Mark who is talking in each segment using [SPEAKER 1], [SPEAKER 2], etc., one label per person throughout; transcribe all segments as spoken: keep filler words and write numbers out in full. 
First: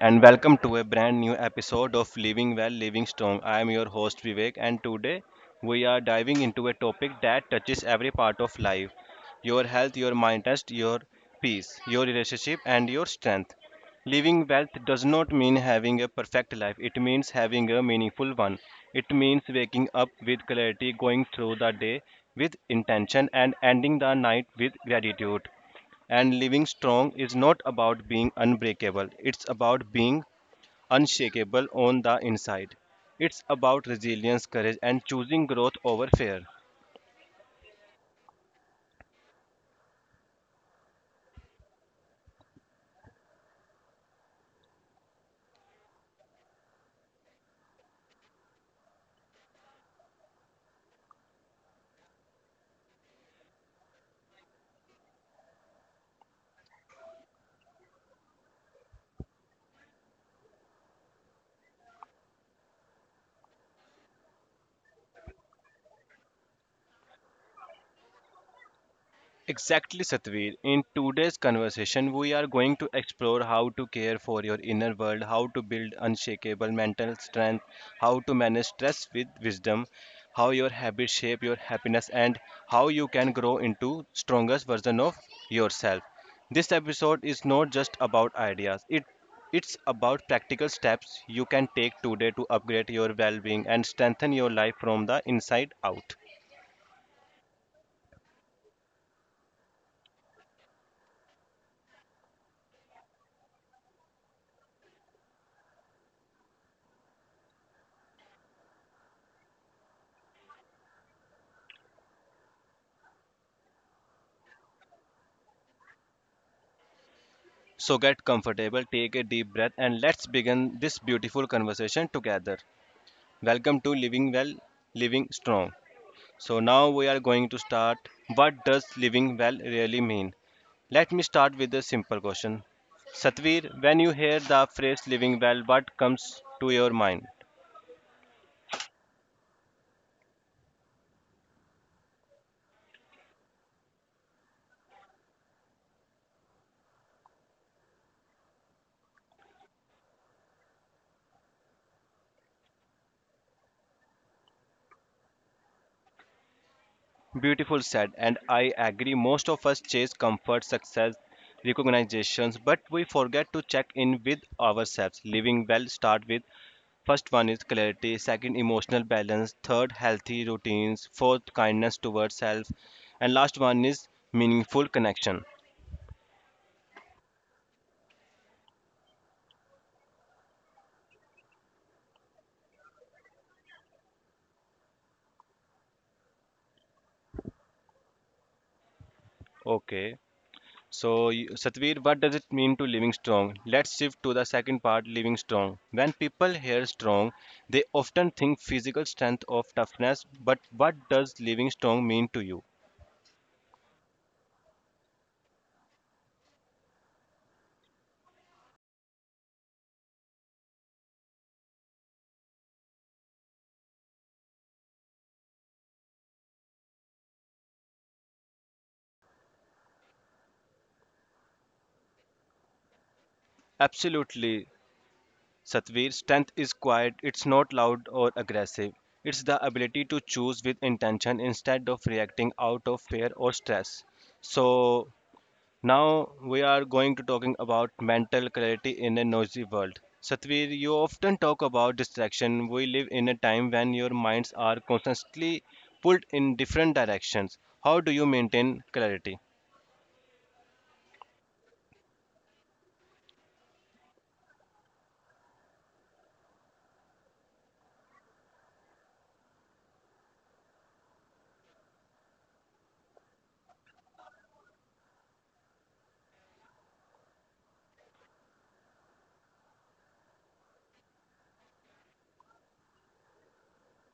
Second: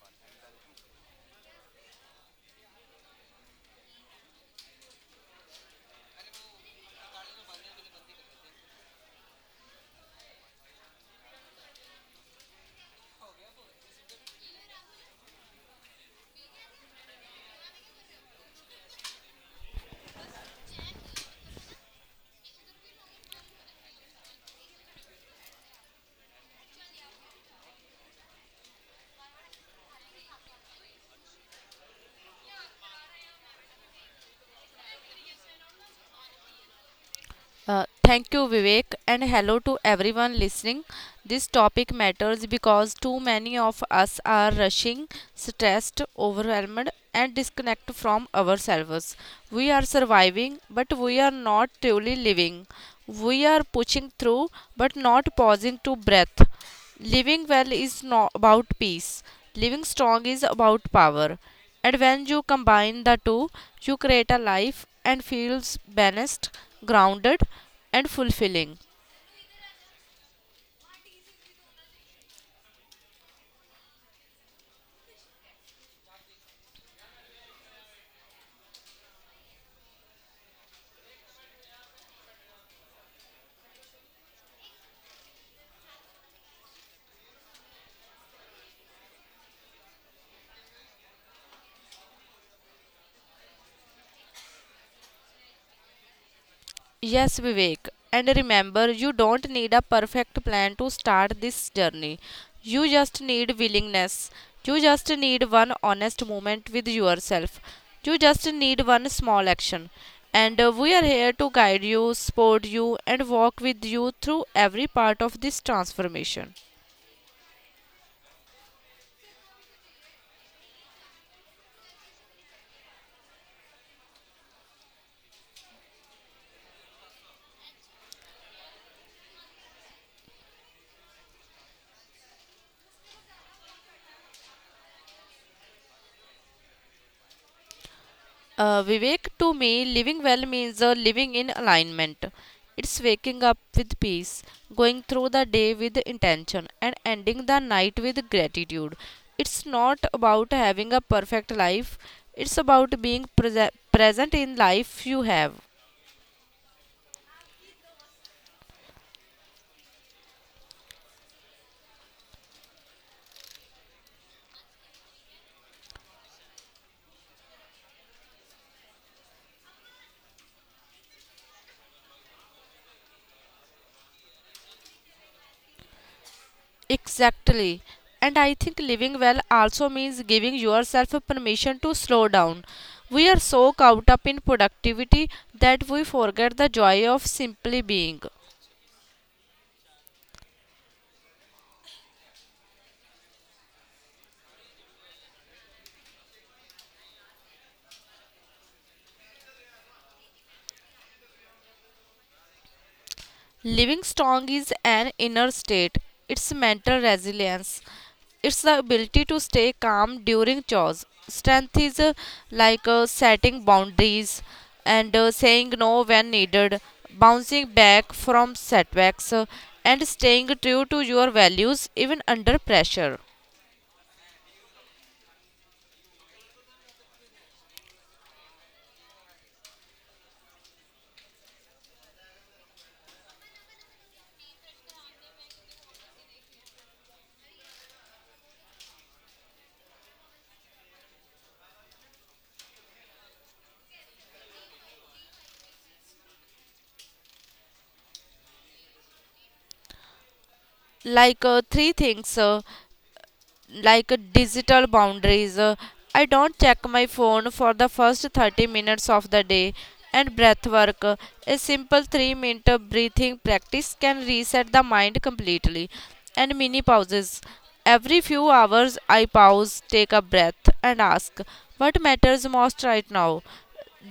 [SPEAKER 1] and welcome to a brand new episode of Living Well, Living Strong. I am your host Vivek, and today we are diving into a topic that touches every part of life your health, your mind rest, your peace, your relationship, and your strength. Living wealth does not mean having a perfect life, it means having a meaningful one. It means waking up with clarity, going through the day with intention, and ending the night with gratitude. And living strong is not about being unbreakable, it's about being unshakable on the inside. It's about resilience, courage, and choosing growth over fear.
[SPEAKER 2] Uh, thank you, Vivek, and hello to everyone listening. This topic matters because too many of us are rushing, stressed, overwhelmed, and disconnect from ourselves. We are surviving, but we are not truly living. We are pushing through, but not pausing to breath. Living well is not about peace. Living strong is about power. And when you combine the two, you create a life and feels balanced, grounded, and fulfilling.
[SPEAKER 1] Exactly, Satveer. In today's conversation, we are going to explore how to care for your inner world, how to build unshakable mental strength, how to manage stress with wisdom, how your habits shape your happiness, and how you can grow into strongest version of yourself. This episode is not just about ideas. It it's about practical steps you can take today to upgrade your well-being and strengthen your life from the inside out.
[SPEAKER 2] Yes, Vivek. And remember, you don't need a perfect plan to start this journey. You just need willingness. You just need one honest moment with yourself. You just need one small action. And uh, we are here to guide you, support you, and walk with you through every part of this transformation.
[SPEAKER 1] So get comfortable, take a deep breath, and let's begin this beautiful conversation together. Welcome to Living Well, Living Strong. So now we are going to start. What does living well really mean? Let me start with a simple question. Satvir, when you hear the phrase living well, what comes to your mind?
[SPEAKER 2] Uh, Vivek, to me, living well means uh, living in alignment. It's waking up with peace, going through the day with intention, and ending the night with gratitude. It's not about having a perfect life, it's about being prese- present in life you have.
[SPEAKER 1] Beautiful said, and I agree. Most of us chase comfort, success, recognitions, but we forget to check in with ourselves. Living well start with first one is clarity, second emotional balance, third healthy routines, fourth kindness towards self, and last one is meaningful connection.
[SPEAKER 2] Exactly. And I think living well also means giving yourself permission to slow down. We are so caught up in productivity that we forget the joy of simply being.
[SPEAKER 1] Okay. So, y- Satvir, what does it mean to living strong? Let's shift to the second part, living strong. When people hear strong, they often think physical strength of toughness, but what does living strong mean to you?
[SPEAKER 2] Living strong is an inner state. It's mental resilience. It's the ability to stay calm during chores. Strength is uh, like uh, setting boundaries and uh, saying no when needed, bouncing back from setbacks, uh, and staying true to your values even under pressure.
[SPEAKER 1] Absolutely, Satvir, strength is quiet, it's not loud or aggressive. It's the ability to choose with intention instead of reacting out of fear or stress. So, now we are going to talking about mental clarity in a noisy world. Satvir, you often talk about distraction. We live in a time when your minds are constantly pulled in different directions. How do you maintain clarity?
[SPEAKER 2] Like uh, three things, uh, like digital boundaries. Uh, I don't check my phone for the first thirty minutes of the day. And breath work. Uh, A simple three minute breathing practice can reset the mind completely. And mini pauses. Every few hours, I pause, take a breath, and ask, what matters most right now?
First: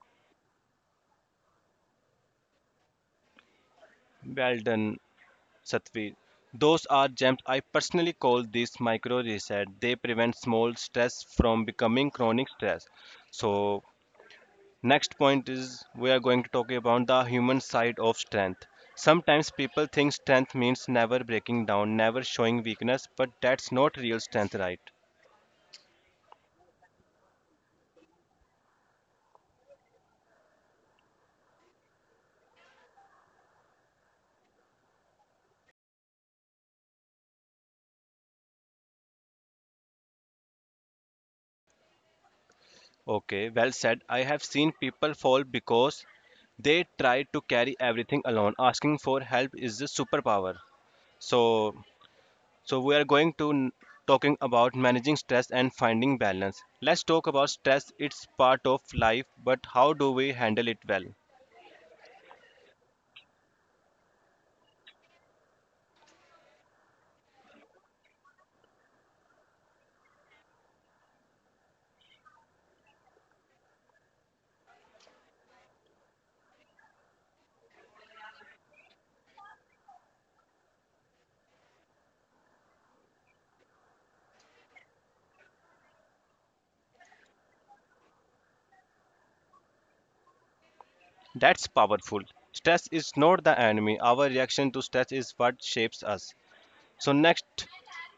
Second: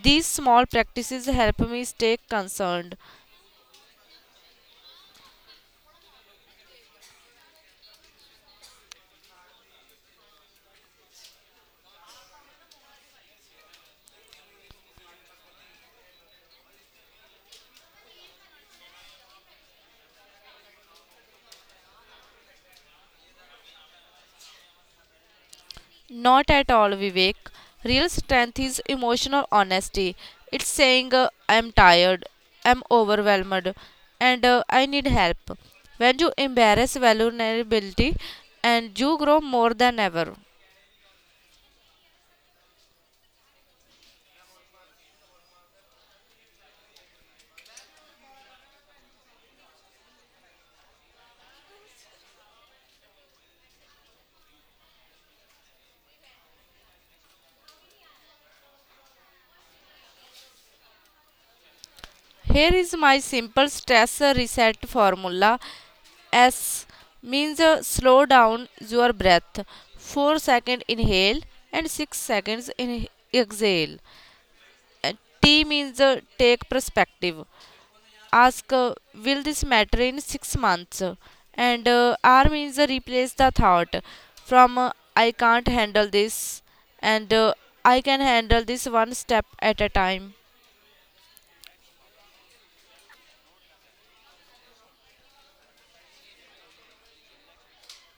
[SPEAKER 2] These small practices help me stay concerned.
[SPEAKER 1] Well done, Satvir. Those are gems. I personally call these micro reset. They prevent small stress from becoming chronic stress. So next point is we are going to talk about the human side of strength. Sometimes people think strength means never breaking down, never showing weakness, but that's not real strength, right?
[SPEAKER 2] Not at all, Vivek. Real strength is emotional honesty. It's saying, uh, I'm tired, I'm overwhelmed, and uh, I need help. When you embrace vulnerability, and you grow more than ever.
[SPEAKER 1] Okay, well said. I have seen people fall because they try to carry everything alone. Asking for help is a superpower. So, so we are going to n- talking about managing stress and finding balance. Let's talk about stress. It's part of life, but how do we handle it well?
[SPEAKER 2] Here is my simple stress reset formula. S means uh, slow down your breath. four second inhale and six seconds in- exhale. And T means uh, take perspective. Ask, uh, will this matter in six months? And uh, R means uh, replace the thought from, uh, I can't handle this, and uh, I can handle this one step at a time.
[SPEAKER 1] That's powerful. Stress is not the enemy. Our reaction to stress is what shapes us. So, next,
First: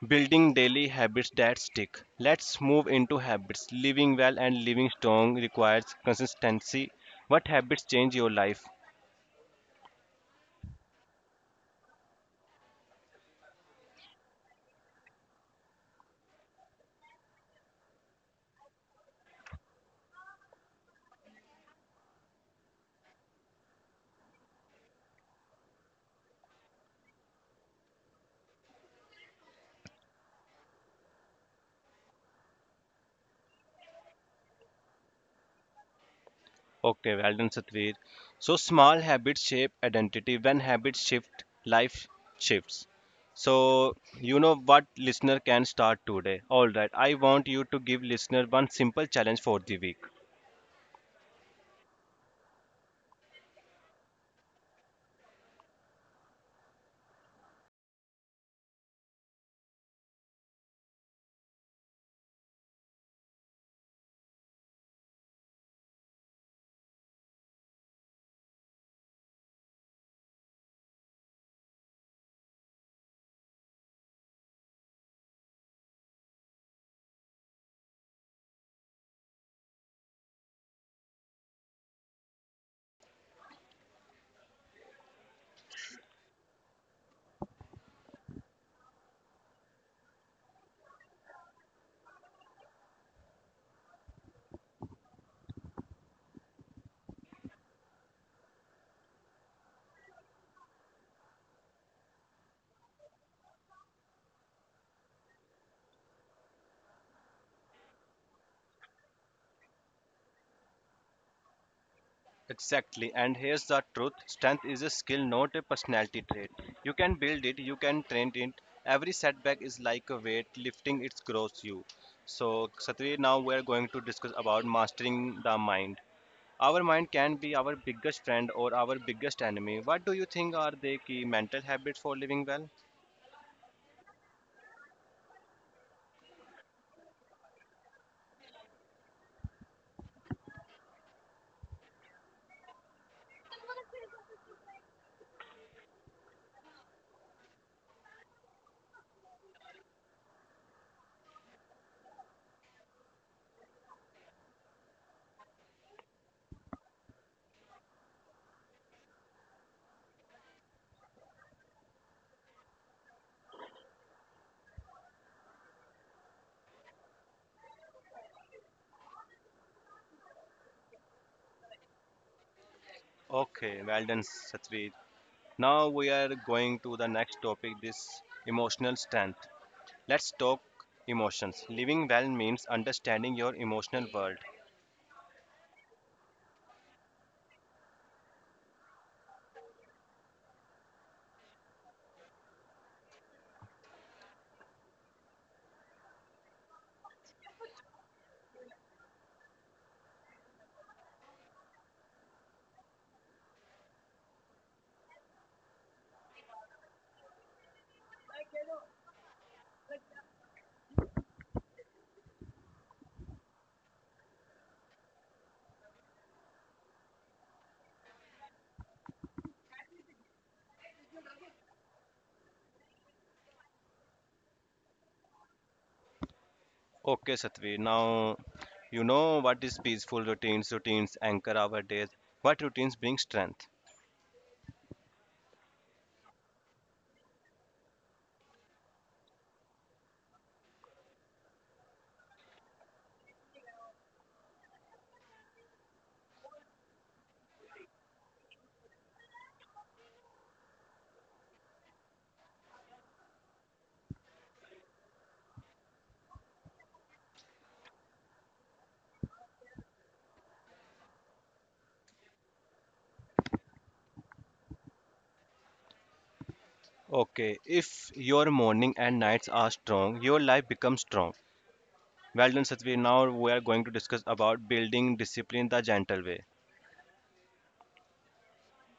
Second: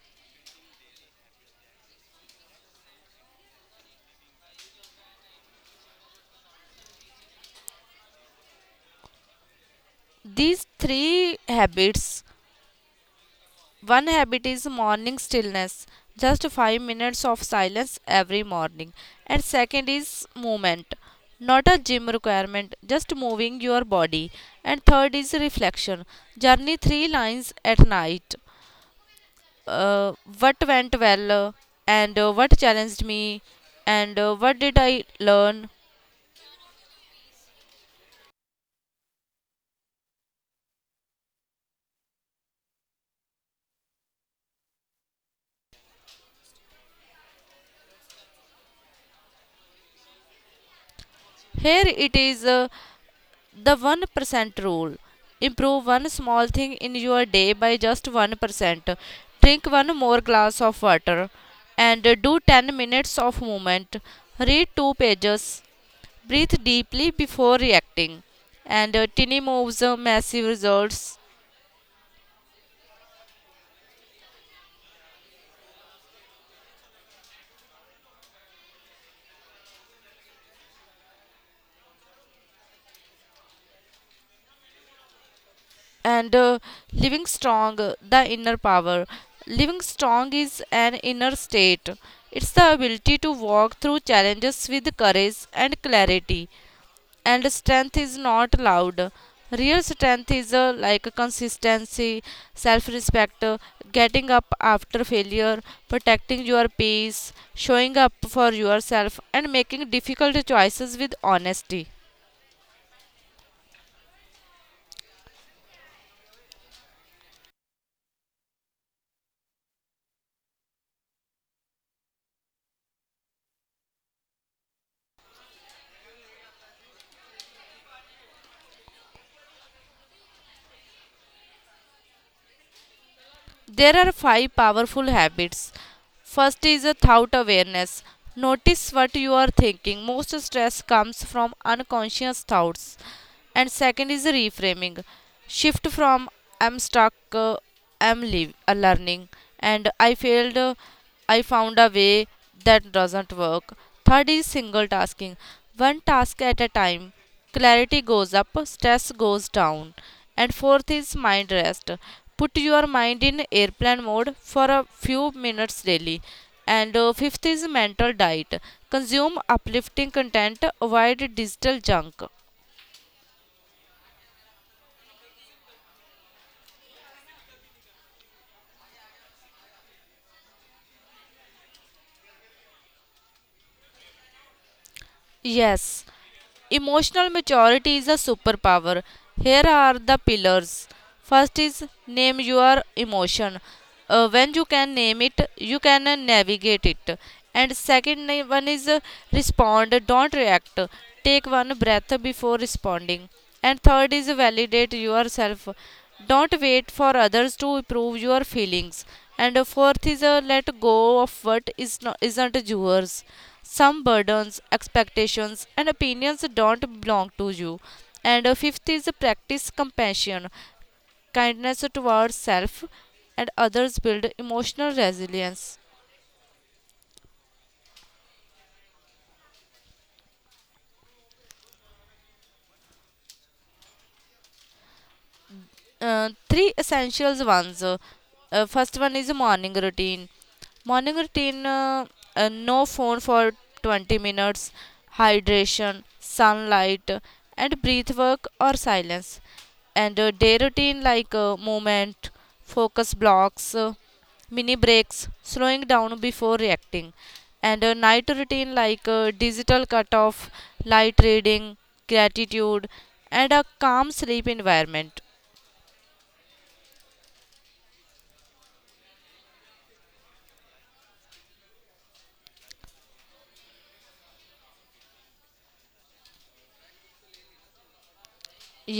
[SPEAKER 1] building daily habits that stick. Let's move into habits. Living well and living strong requires consistency. What habits change your life?
[SPEAKER 2] These three habits: one habit is morning stillness, just five minutes of silence every morning. And second is movement, not a gym requirement, just moving your body. And third is reflection, journey three lines at night. uh, what went well, and uh, what challenged me, and uh, what did I learn.
[SPEAKER 1] Okay, well done, Satveer. So, small habits shape identity. When habits shift, life shifts. So, you know what listener can start today. All right, I want you to give listener one simple challenge for the week.
[SPEAKER 2] Here it is, uh, the one percent rule. Improve one small thing in your day by just one percent. Drink one more glass of water and uh, do ten minutes of movement. Read two pages. Breathe deeply before reacting. And uh, tiny moves, uh, massive results. And uh, Living strong, uh, the inner power. Living strong is an inner state. It's the ability to walk through challenges with courage and clarity. And strength is not loud. Real strength is uh, like consistency, self respect, getting up after failure, protecting your peace, showing up for yourself, and making difficult choices with honesty.
[SPEAKER 1] Exactly, and here's the truth strength is a skill, not a personality trait. You can build it, you can train it. Every setback is like a weight lifting, it grows you. So, Satri, now we're going to discuss about mastering the mind. Our mind can be our biggest friend or our biggest enemy. What do you think are the key mental habits for living well?
[SPEAKER 2] There are five powerful habits. First is a thought awareness. Notice what you are thinking. Most stress comes from unconscious thoughts. And second is reframing, shift from, I'm stuck uh, I'm live, uh, learning, and i failed uh, I found a way. That doesn't work. Third is single tasking, one task at a time. Clarity goes up, stress goes down. And fourth is mind rest, put your mind in airplane mode for a few minutes daily. And uh, fifth is mental diet, consume uplifting content, avoid digital junk.
[SPEAKER 1] Okay, well done, Satri. Now we are going to the next topic this emotional strength. Let's talk emotions. Living well means understanding your emotional world.
[SPEAKER 2] Yes, emotional maturity is a superpower. Here are the pillars. First is name your emotion. Uh, when you can name it, you can uh, navigate it. And second na- one is uh, respond, don't react. Take one breath before responding. And third is validate yourself. Don't wait for others to prove your feelings. And uh, fourth is uh, let go of what is not, isn't yours. Some burdens, expectations, and opinions don't belong to you. And uh, fifth is practice compassion, kindness towards self and others, build emotional resilience.
[SPEAKER 1] Okay, Satvi. Now, you know what is peaceful routines. Routines anchor our days. What routines bring strength?
[SPEAKER 2] Uh, three essentials ones. Uh, uh, first one is morning routine. Morning routine: uh, uh, no phone for twenty minutes, hydration, sunlight, uh, and breath work or silence. And uh, day routine, like uh, movement, focus blocks, uh, mini breaks, slowing down before reacting. And a night routine, like uh, digital cutoff, light reading, gratitude, and a calm sleep environment.
[SPEAKER 1] Okay, if your morning and nights are strong, your life becomes strong. Well done, Satvi. Now we are going to discuss about building discipline the gentle way.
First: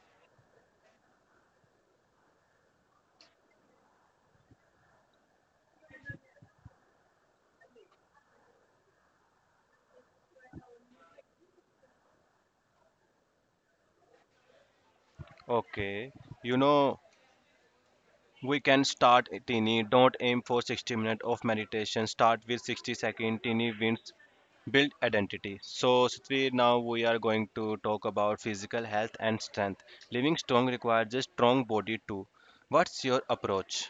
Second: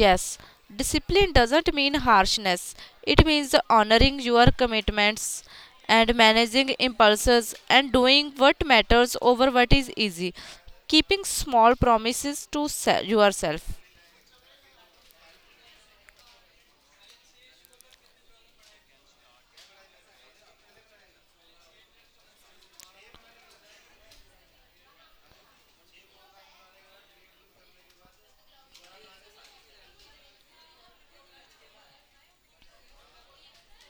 [SPEAKER 2] Yes, discipline doesn't mean harshness. It means honoring your commitments and managing impulses and doing what matters over what is easy. Keeping small promises to se- yourself.
[SPEAKER 1] Okay, you know we can start tiny. Don't aim for sixty minutes of meditation. Start with sixty seconds. Tiny wins. Build identity. So, Satvi, now we are going to talk about physical health and strength. Living strong requires a strong body too. What's your approach?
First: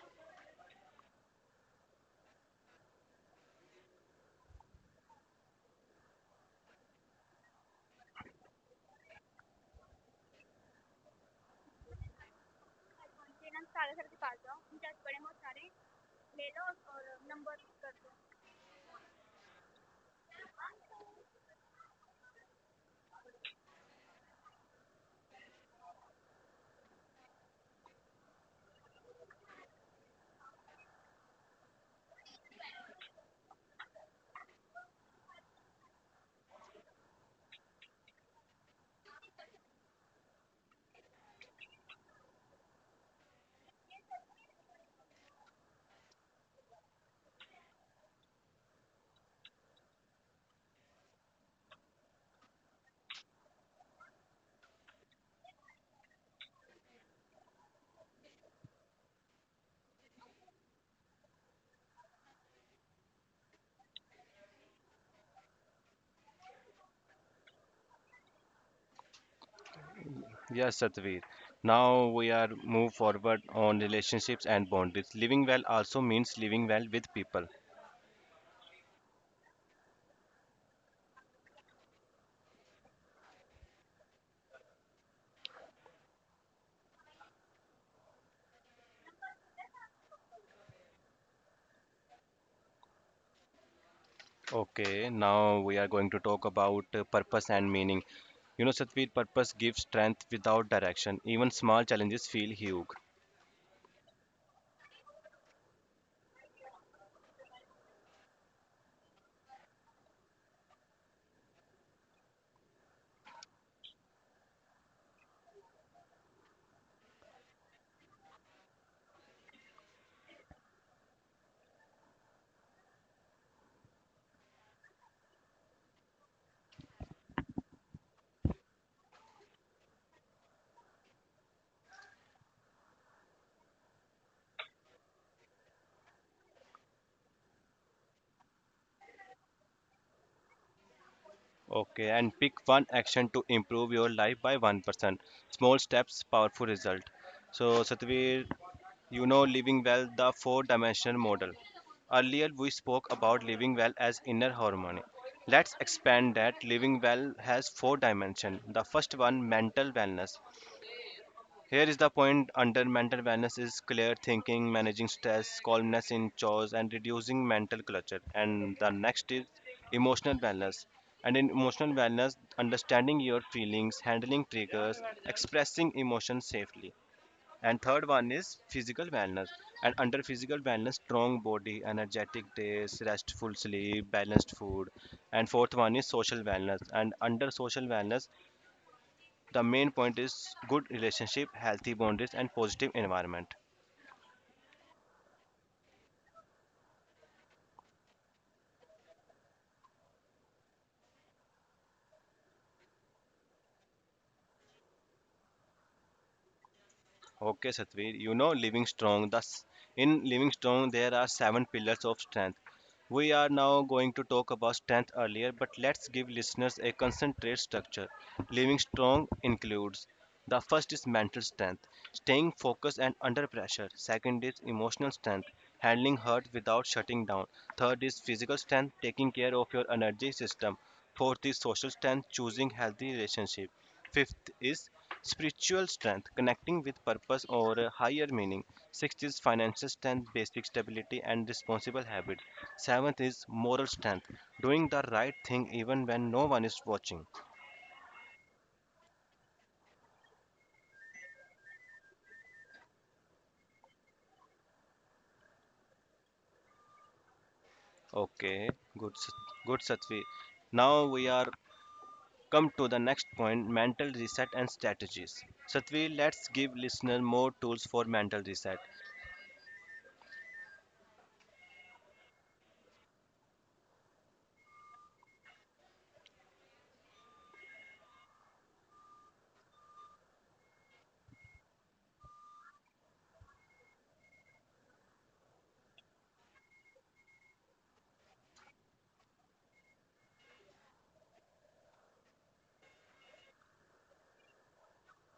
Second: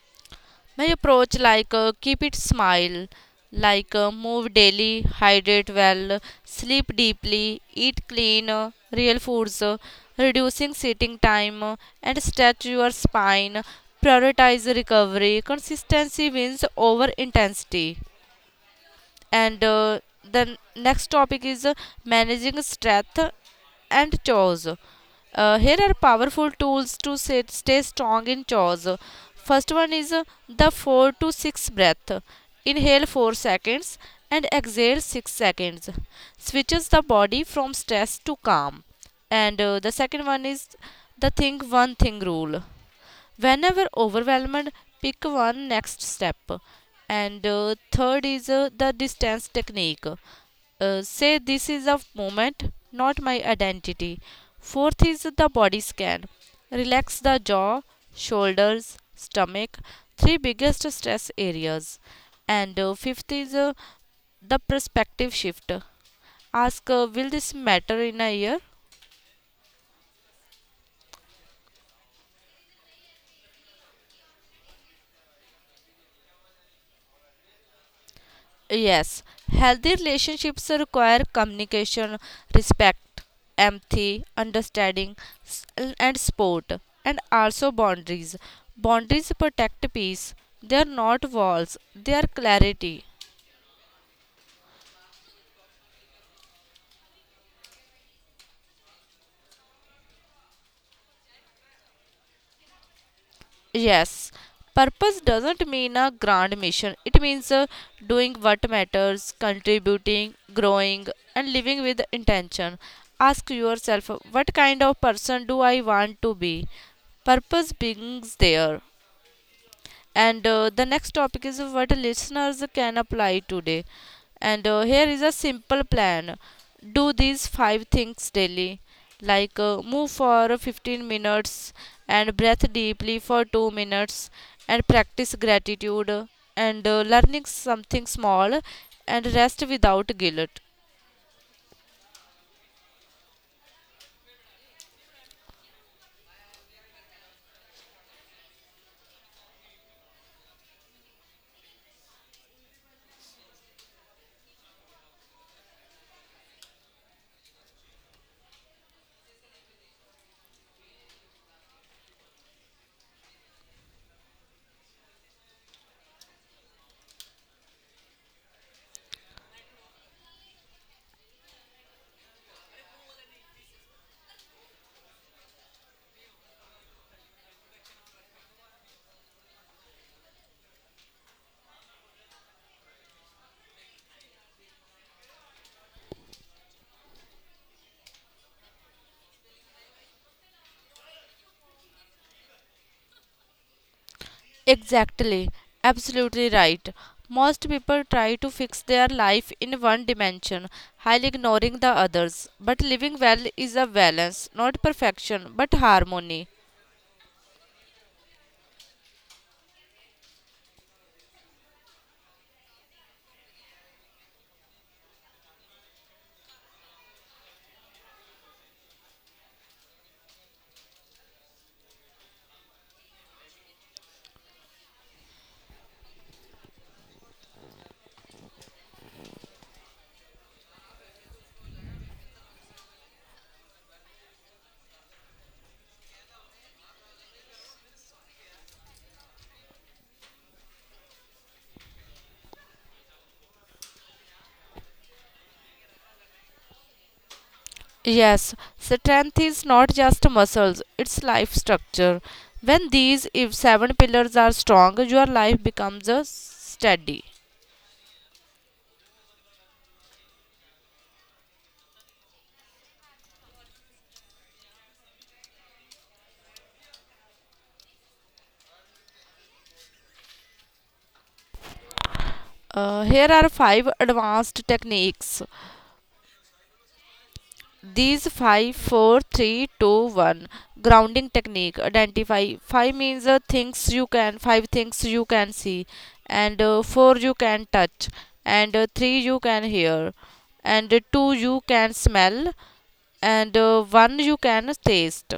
[SPEAKER 2] My approach, like uh, keep it smile, like uh, move daily, hydrate well, sleep deeply, eat clean, uh, real foods, uh, reducing sitting time, uh, and stretch your spine. Prioritize recovery. Consistency wins over intensity. And uh, the next topic is uh, managing stress and chores. Uh, here are powerful tools to sit, stay strong in chores. First one is uh, the four to six breath. Inhale four seconds and exhale six seconds. Switches the body from stress to calm. And uh, the second one is the think one thing rule. Whenever overwhelmed, pick one next step. And uh, third is uh, the distance technique. Uh, say this is a moment, not my identity. Fourth is the body scan, relax the jaw, shoulders, stomach, three biggest stress areas. And uh, fifth is uh, the perspective shift. Ask, uh, will this matter in a year?
[SPEAKER 1] Yes, Satvi. Now we are move forward on relationships and boundaries. Living well also means living well with people.
[SPEAKER 2] Yes, healthy relationships require communication, respect, empathy, understanding, s- and support, and also boundaries. Boundaries protect peace, they are not walls, they are clarity.
[SPEAKER 1] Okay, now we are going to talk about uh, purpose and meaning. You know, Satveer, purpose gives strength without direction. Even small challenges feel huge.
[SPEAKER 2] Yes, purpose doesn't mean a grand mission, it means uh, doing what matters, contributing, growing, and living with intention. Ask yourself, what kind of person do I want to be? Purpose begins there. And uh, the next topic is what listeners can apply today. And uh, here is a simple plan. Do these five things daily, like uh, move for fifteen minutes, and breath deeply for two minutes, and practice gratitude, and uh, learning something small, and rest without guilt.
[SPEAKER 1] Okay, and pick one action to improve your life by one percent. Small steps, powerful result. So, Satveer, you know, living well, the four dimensional model. Earlier, we spoke about living well as inner harmony. Let's expand that. Living well has four dimensions. The first one, mental wellness. Here is the point under mental wellness is clear thinking, managing stress, calmness in chores, and reducing mental clutter. And the next is emotional wellness. And in emotional wellness, understanding your feelings, handling triggers, expressing emotions safely. And third one is physical wellness. And under physical wellness, strong body, energetic days, restful sleep, balanced food. And fourth one is social wellness. And under social wellness, the main point is good relationship, healthy boundaries and positive environment.
[SPEAKER 2] Exactly, absolutely right. Most people try to fix their life in one dimension, while ignoring the others. But living well is a balance, not perfection, but harmony.
[SPEAKER 1] Okay, Satveer, you know Living Strong. Thus, in Living Strong, there are seven pillars of strength. We are now going to talk about strength earlier, but let's give listeners a concentrate structure. Living Strong includes the first is mental strength, staying focused and under pressure. Second is emotional strength, handling hurt without shutting down. Third is physical strength, taking care of your energy system. Fourth is social strength, choosing healthy relationship. Fifth is spiritual strength, connecting with purpose or a higher meaning. Sixth is financial strength, basic stability, and responsible habits. Seventh is moral strength, doing the right thing even when no one is watching.
[SPEAKER 2] Yes, strength is not just muscles, it's life structure. When these if seven pillars are strong, your life becomes a steady.
[SPEAKER 1] Okay, good, Sat- good Satvi. Now we are come to the next point mental reset and strategies. Satvi, let's give listener more tools for mental reset.
[SPEAKER 2] Uh, here are five advanced techniques. These five four three two one grounding technique, identify five means uh, things you can, five things you can see, and uh, four you can touch, and uh, three you can hear, and uh, two you can smell, and uh, one you can taste,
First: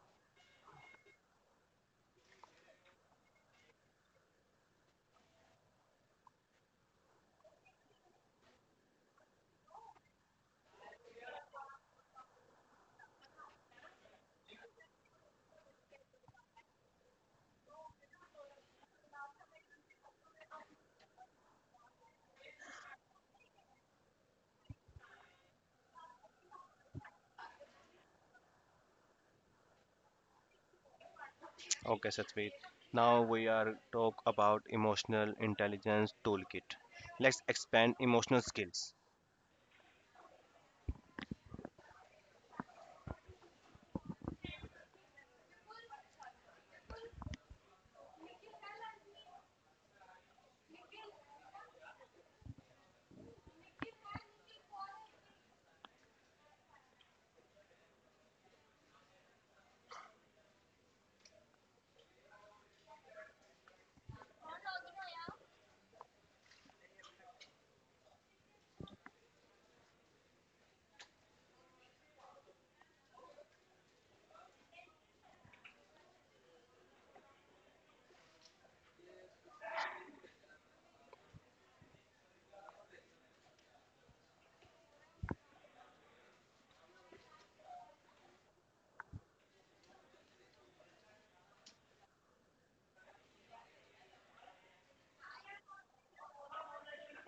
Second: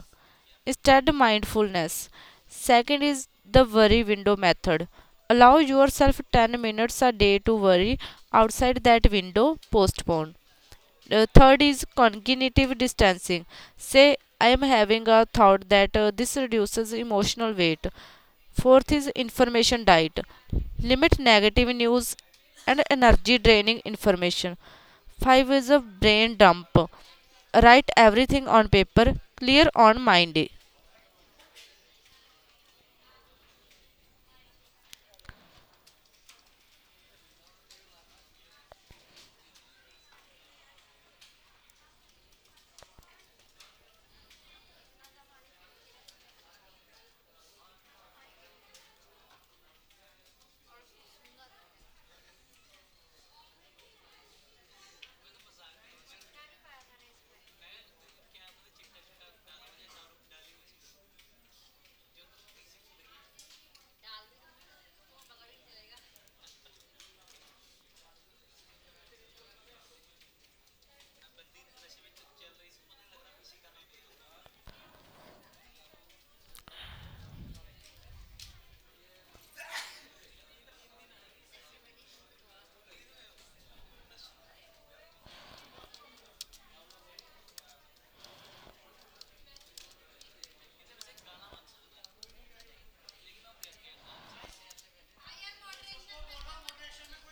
[SPEAKER 2] instead mindfulness. Second is the worry window method, allow yourself ten minutes a day to worry, outside that window postpone. Uh, third is cognitive distancing. Say, I am having a thought that uh, this reduces emotional weight. Fourth is information diet. Limit negative news and energy draining information. Five is a brain dump. Write everything on paper, clear on mind.
[SPEAKER 1] Okay, Satveer. Now we are talk about emotional intelligence toolkit. Let's expand emotional skills.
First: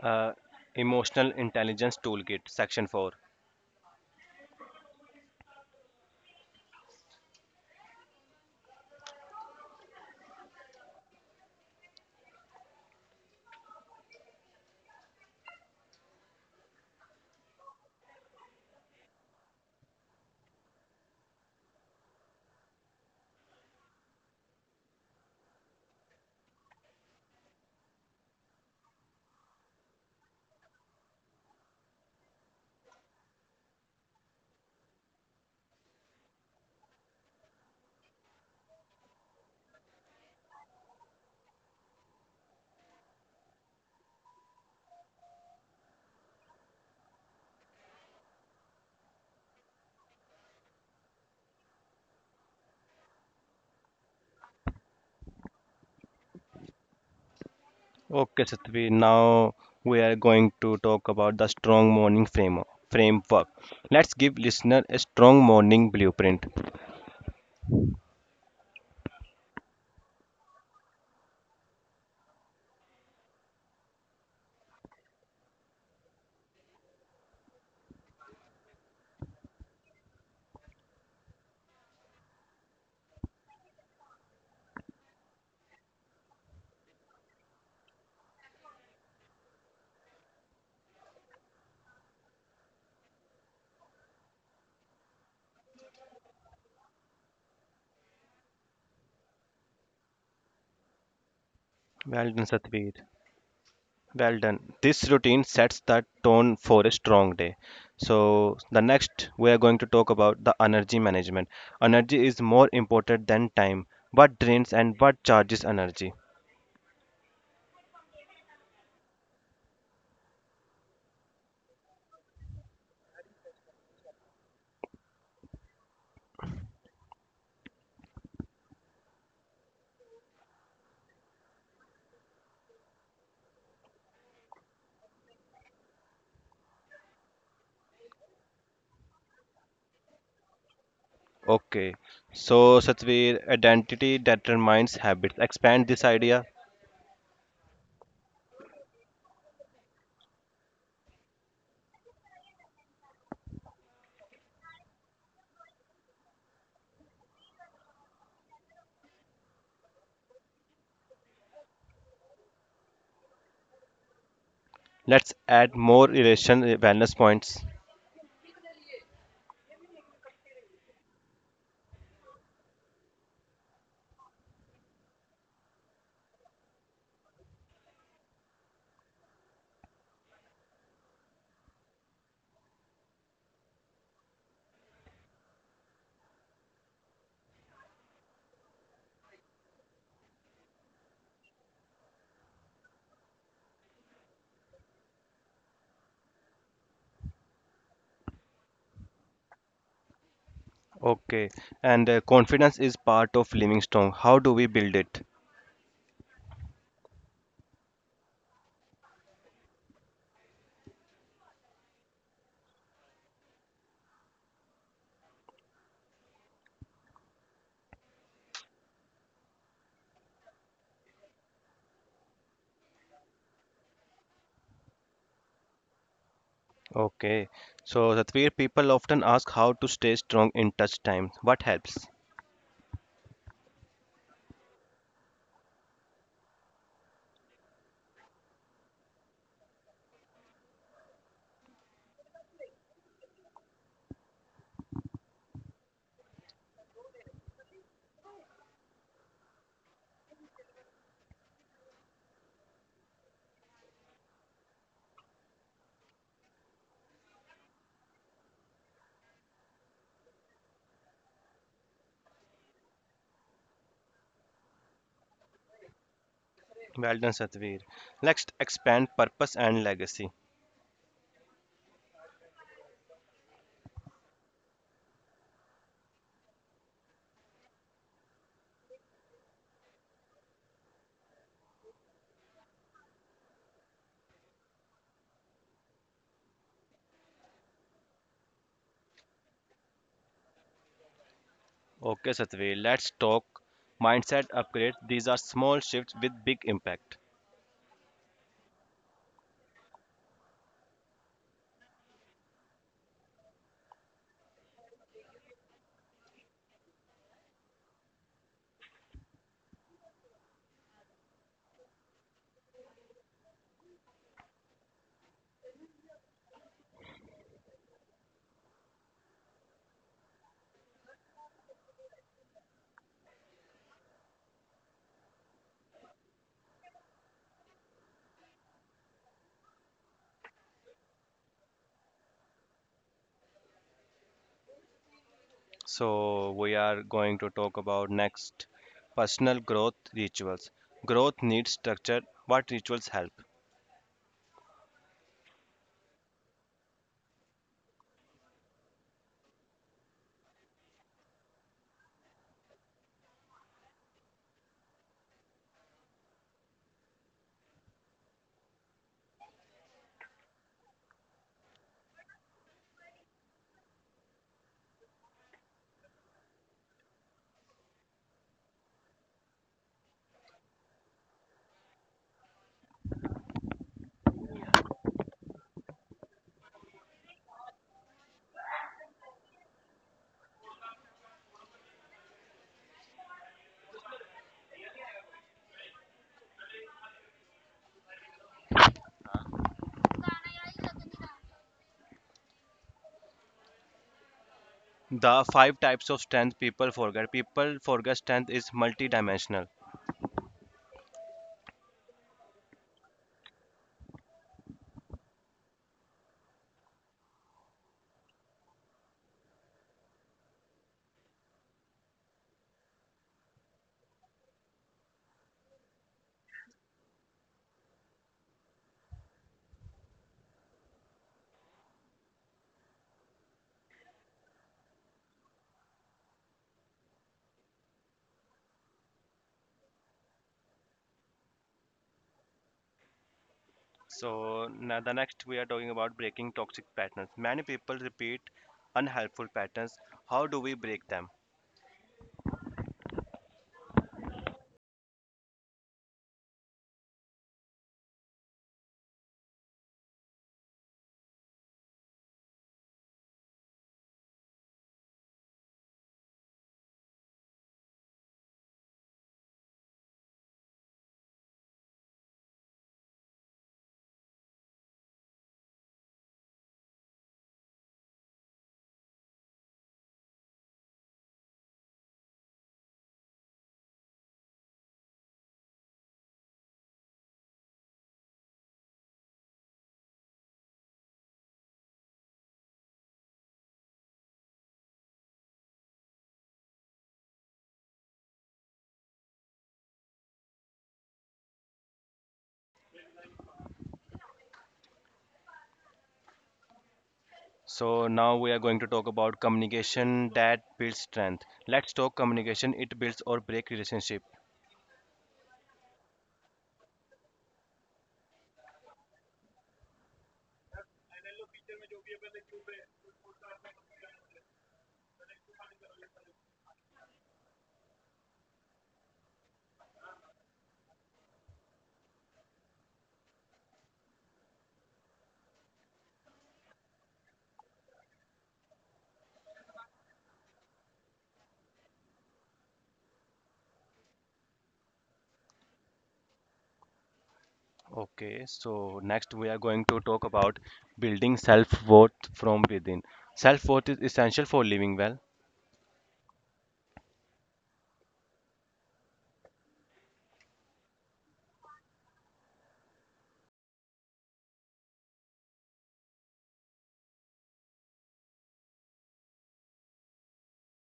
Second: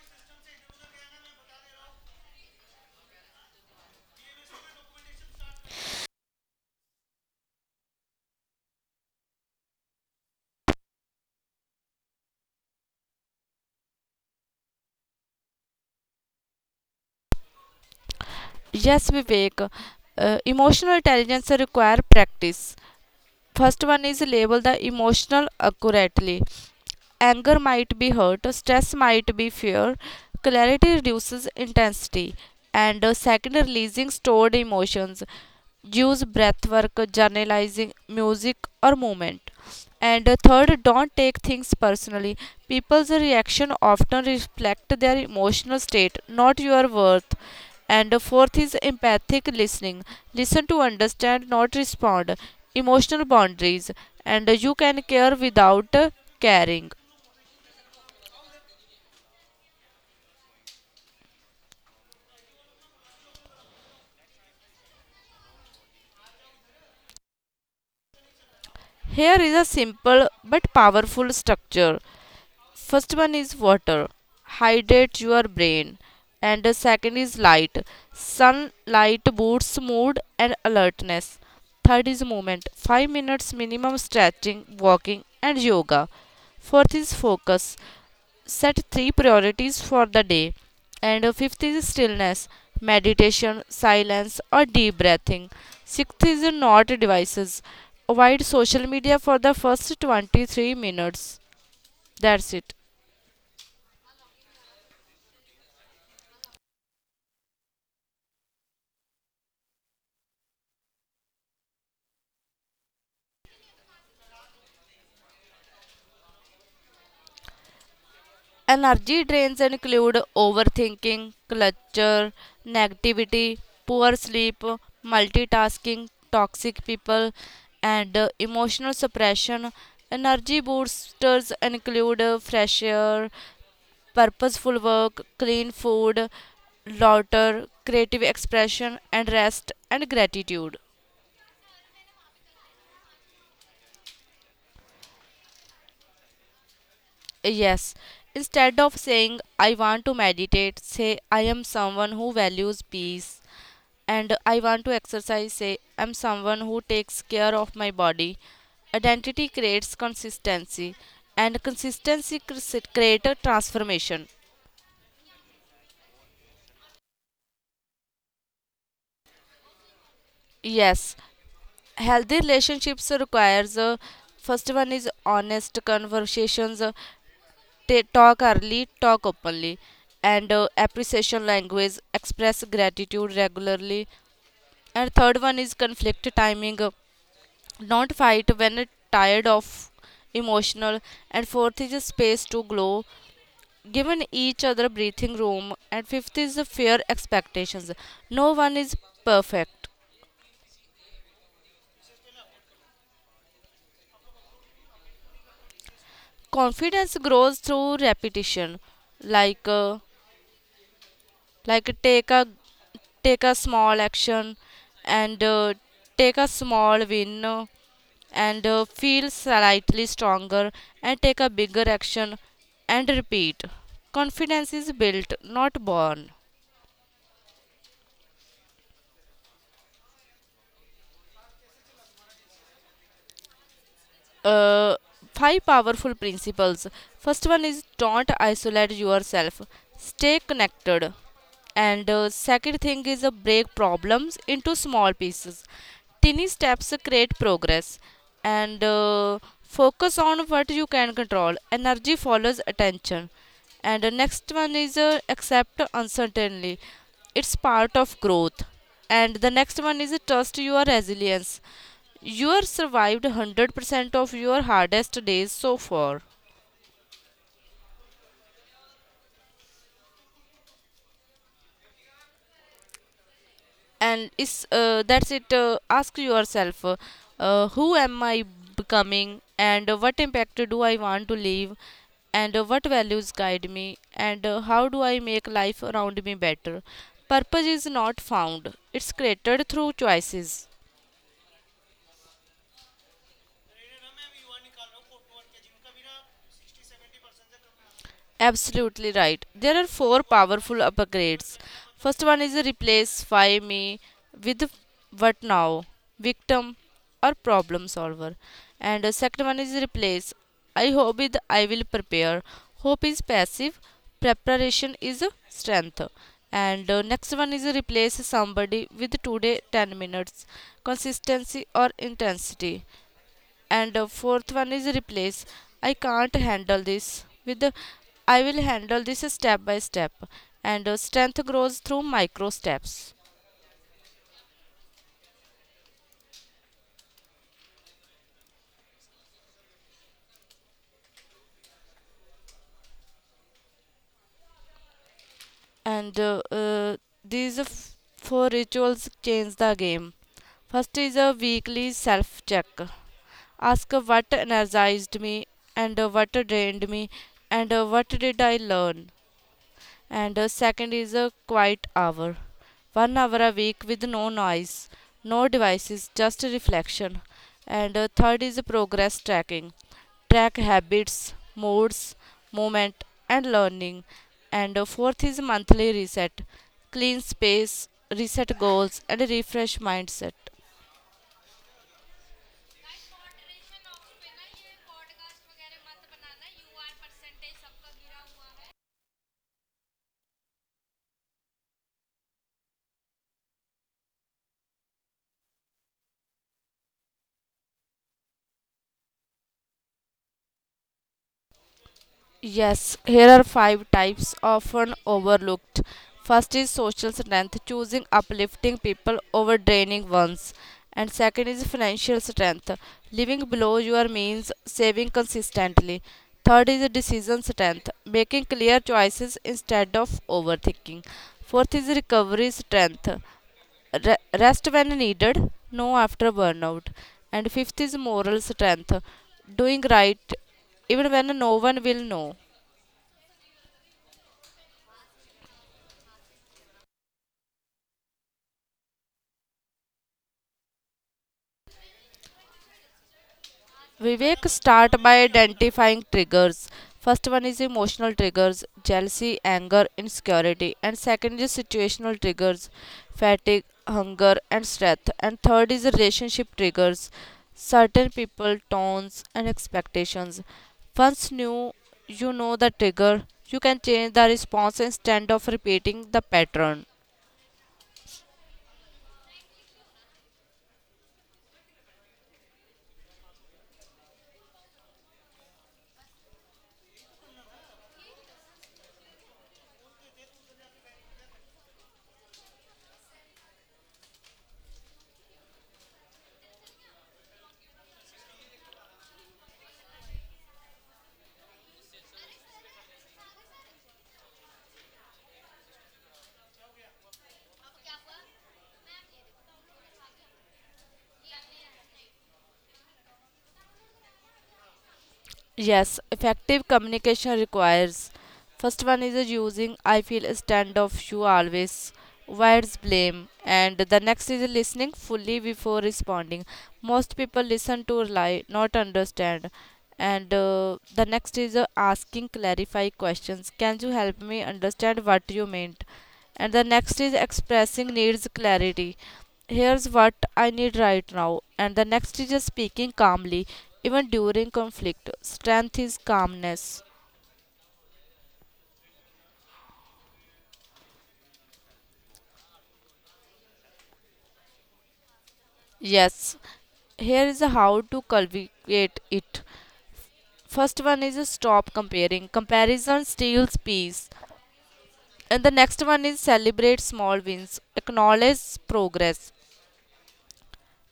[SPEAKER 1] Uh, emotional intelligence toolkit, section four.
[SPEAKER 2] Yes, Vivek. Uh, emotional intelligence require practice. First one is label the emotional accurately. Anger might be hurt, stress might be fear. Clarity reduces intensity. And uh, second, releasing stored emotions. Use breath work, journalizing, music, or movement. And uh, third, don't take things personally. People's reaction often reflect their emotional state, not your worth. And uh, fourth is empathic listening. Listen to understand, not respond. Emotional boundaries. And uh, you can care without uh, caring.
[SPEAKER 1] Okay, Satveer. Now we are going to talk about the strong morning frame framework. Let's give listener a strong morning blueprint.
[SPEAKER 2] Here is a simple but powerful structure. First one is water, hydrate your brain, and the second is light. Sunlight boosts mood and alertness. Third is movement, five minutes minimum stretching, walking, and yoga. Fourth is focus, set three priorities for the day. And fifth is stillness, meditation, silence, or deep breathing. Sixth is not devices, avoid social media for the first twenty three minutes.
[SPEAKER 1] Well done,
[SPEAKER 2] That's it.
[SPEAKER 1] Satvik. Well done. This routine sets the tone for a strong day. So, the next we are going to talk about the energy management. Energy is more important than time. What drains and what charges energy?
[SPEAKER 2] Energy drains include overthinking, clutter, negativity, poor sleep, multitasking, toxic people, and uh, emotional suppression. Energy boosters include uh, fresh air, purposeful work, clean food, laughter, creative expression, and rest and gratitude.
[SPEAKER 1] Okay. So, Satvir, identity determines habits. Expand this idea.
[SPEAKER 2] Yes, instead of saying I want to meditate, say I am someone who values peace. And I want to exercise, say I'm someone who takes care of my body. Identity creates consistency, and consistency cr- creates a transformation.
[SPEAKER 1] Let's add more relation uh, wellness points.
[SPEAKER 2] Yes, healthy relationships requires uh, first one is honest conversations uh, ta- Talk early, talk openly. And uh, Appreciation language, express gratitude regularly. And third one is conflict timing uh, not fight when tired of emotional. And fourth is space to glow, given each other breathing room. And fifth is fair expectations, no one is perfect.
[SPEAKER 1] Okay. And uh, confidence is part of living strong. How do we build it?
[SPEAKER 2] Confidence grows through repetition. Like uh, like take a take a small action, and uh, take a small win uh, and uh, feel slightly stronger, and take a bigger action, and repeat. Confidence is built, not born.
[SPEAKER 1] Okay. So, Satvir, people often ask how to stay strong in touch time. What helps?
[SPEAKER 2] uh, Five powerful principles. First one is don't isolate yourself, stay connected. And uh, second thing is uh, break problems into small pieces. Tiny steps create progress. And uh, focus on what you can control. Energy follows attention. And the next one is uh, accept uncertainty. It's part of growth. And the next one is trust your resilience. You are survived one hundred percent of your hardest days so far.
[SPEAKER 1] Well done, Satvir. Next, expand purpose and legacy.
[SPEAKER 2] And it's, uh, that's it. Uh, ask yourself, uh, uh, who am I becoming, and uh, what impact do I want to leave, and uh, what values guide me, and uh, how do I make life around me better. Purpose is not found, it's created through choices.
[SPEAKER 1] Okay, Satvir. Let's talk mindset upgrade. These are small shifts with big impact.
[SPEAKER 2] Absolutely right. There are four powerful upgrades. First one is replace find me with what now, victim or problem solver. And the second one is replace I hope with I will prepare. Hope is passive, preparation is strength. And uh, next one is replace somebody with today ten minutes, consistency or intensity. And the fourth one is replace I can't handle this with the, I will handle this step by step. And uh, strength grows through micro steps.
[SPEAKER 1] So, we are going to talk about next personal growth rituals. Growth needs structure. What rituals help?
[SPEAKER 2] and uh, uh, these f- Four rituals change the game. First is a weekly self check. Ask what energized me, and uh, what drained me, and uh, what did I learn. And uh, second is a quiet hour. One hour a week with no noise, no devices, just reflection. And uh, third is progress tracking. Track habits, moods, movement, and learning. And uh, fourth is monthly reset. Clean space, reset goals, and refresh mindset.
[SPEAKER 1] The five types of strength people forget. People forget strength is multidimensional.
[SPEAKER 2] Yes, here are five types often overlooked. First is social strength, choosing uplifting people over draining ones. And second is financial strength, living below your means, saving consistently. Third is decision strength, making clear choices instead of overthinking. Fourth is recovery strength, re- rest when needed, no after burnout. And fifth is moral strength, doing right even when no one will know.
[SPEAKER 1] So now the next we are talking about breaking toxic patterns. Many people repeat unhelpful patterns. How do we break them?
[SPEAKER 2] Vivek, start by identifying triggers. First one is emotional triggers, jealousy, anger, insecurity. And second is situational triggers, fatigue, hunger, and stress. And third is relationship triggers, certain people, tones, and expectations. Once new, you know the trigger, you can change the response instead of repeating the pattern.
[SPEAKER 1] So now we are going to talk about communication that builds strength. Let's talk communication. It builds or break relationship.
[SPEAKER 2] Yes, effective communication requires. First one is uh, using I feel standoff you always, avoids blame. And the next is listening fully before responding. Most people listen to rely, not understand. And uh, the next is uh, asking clarify questions. Can you help me understand what you meant? And the next is expressing needs clarity. Here's what I need right now. And the next is just speaking calmly, even during conflict. Strength is calmness.
[SPEAKER 1] Okay. So next we are going to talk about building self-worth from within. Self-worth is essential for living well.
[SPEAKER 2] Yes, here is how to cultivate it. First one is stop comparing. Comparison steals peace. And the next one is celebrate small wins. Acknowledge progress.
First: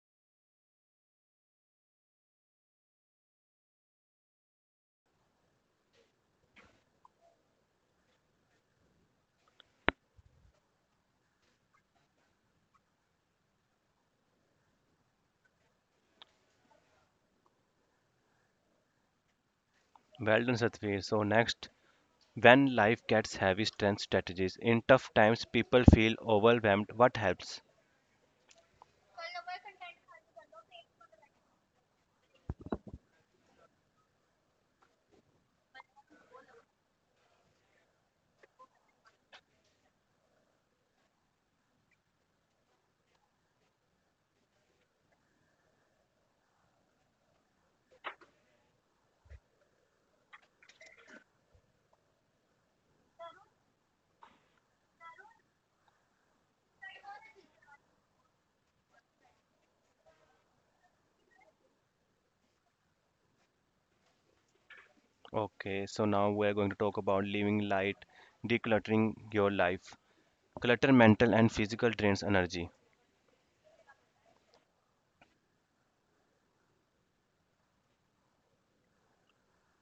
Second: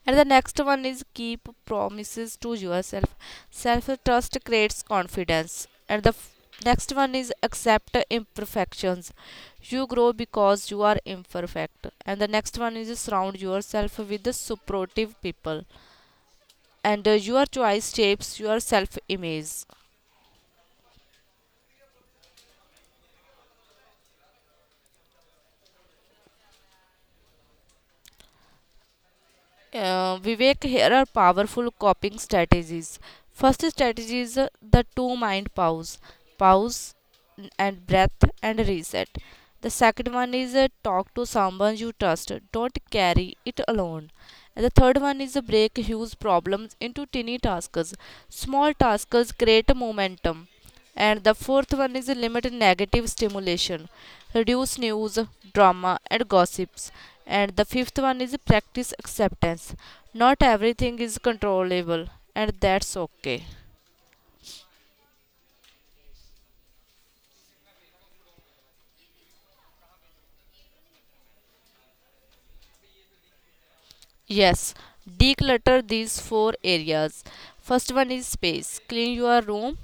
[SPEAKER 2] And the next one is keep promises to yourself. Self trust creates confidence. And the next one is accept imperfections. You grow because you are imperfect. And the next one is surround yourself with supportive people. And uh, your choice shapes your self image.
[SPEAKER 1] Well done, Satveer. So next, when life gets heavy, strength strategies. In tough times, people feel overwhelmed. What helps?
[SPEAKER 2] Uh, Vivek, here are powerful coping strategies. First strategy is uh, the two mind pause, pause and breath and reset. The second one is uh, talk to someone you trust. Don't carry it alone. And the third one is uh, break huge problems into tiny tasks. Small tasks create momentum. And the fourth one is limit negative stimulation, reduce news, drama, and gossips. And the fifth one is practice acceptance. Not everything is controllable, and that's okay.
[SPEAKER 1] Okay, so now we're going to talk about living light, decluttering your life. Clutter mental and physical drains energy.
[SPEAKER 2] Yes, declutter these four areas. First one is space. Clean your room,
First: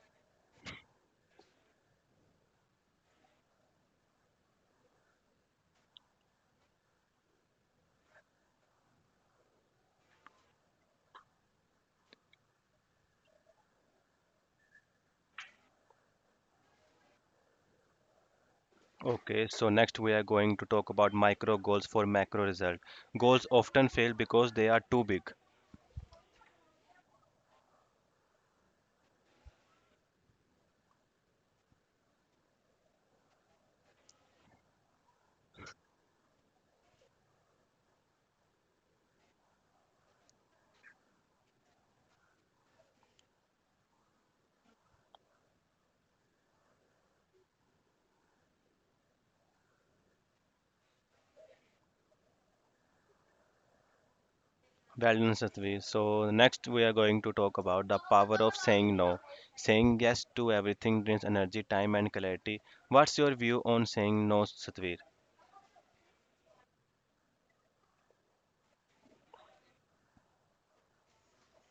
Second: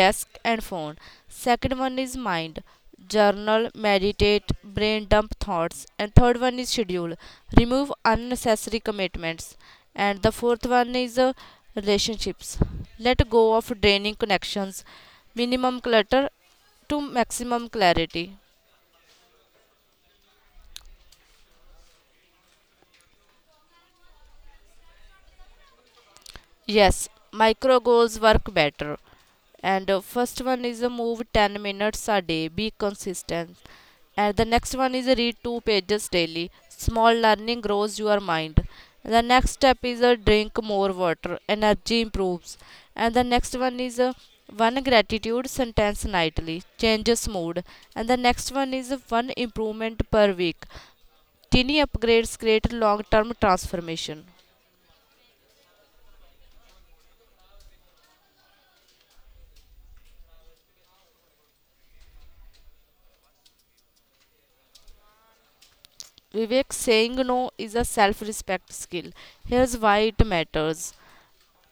[SPEAKER 2] desk, and phone. Second one is mind. Journal, meditate, brain dump thoughts. And third one is schedule. Remove unnecessary commitments. And the fourth one is uh, relationships. Let go of draining connections. Minimum clutter to maximum clarity.
[SPEAKER 1] Okay, so next we are going to talk about micro goals for macro result. Goals often fail because they are too big.
[SPEAKER 2] Yes, micro goals work better. And uh, first one is a move ten minutes a day, be consistent. And the next one is uh, read two pages daily. Small learning grows your mind. The next step is a drink more water, energy improves. And the next one is a one gratitude sentence nightly, changes mood. And the next one is a one improvement per week. Tiny upgrades create long term transformation.
[SPEAKER 1] Well done, Satvi. So next we are going to talk about the power of saying no. Saying yes to everything drains energy, time and clarity. What's your view on saying no, Satvi?
[SPEAKER 2] Vivek, saying no is a self respect skill. Here's why it matters.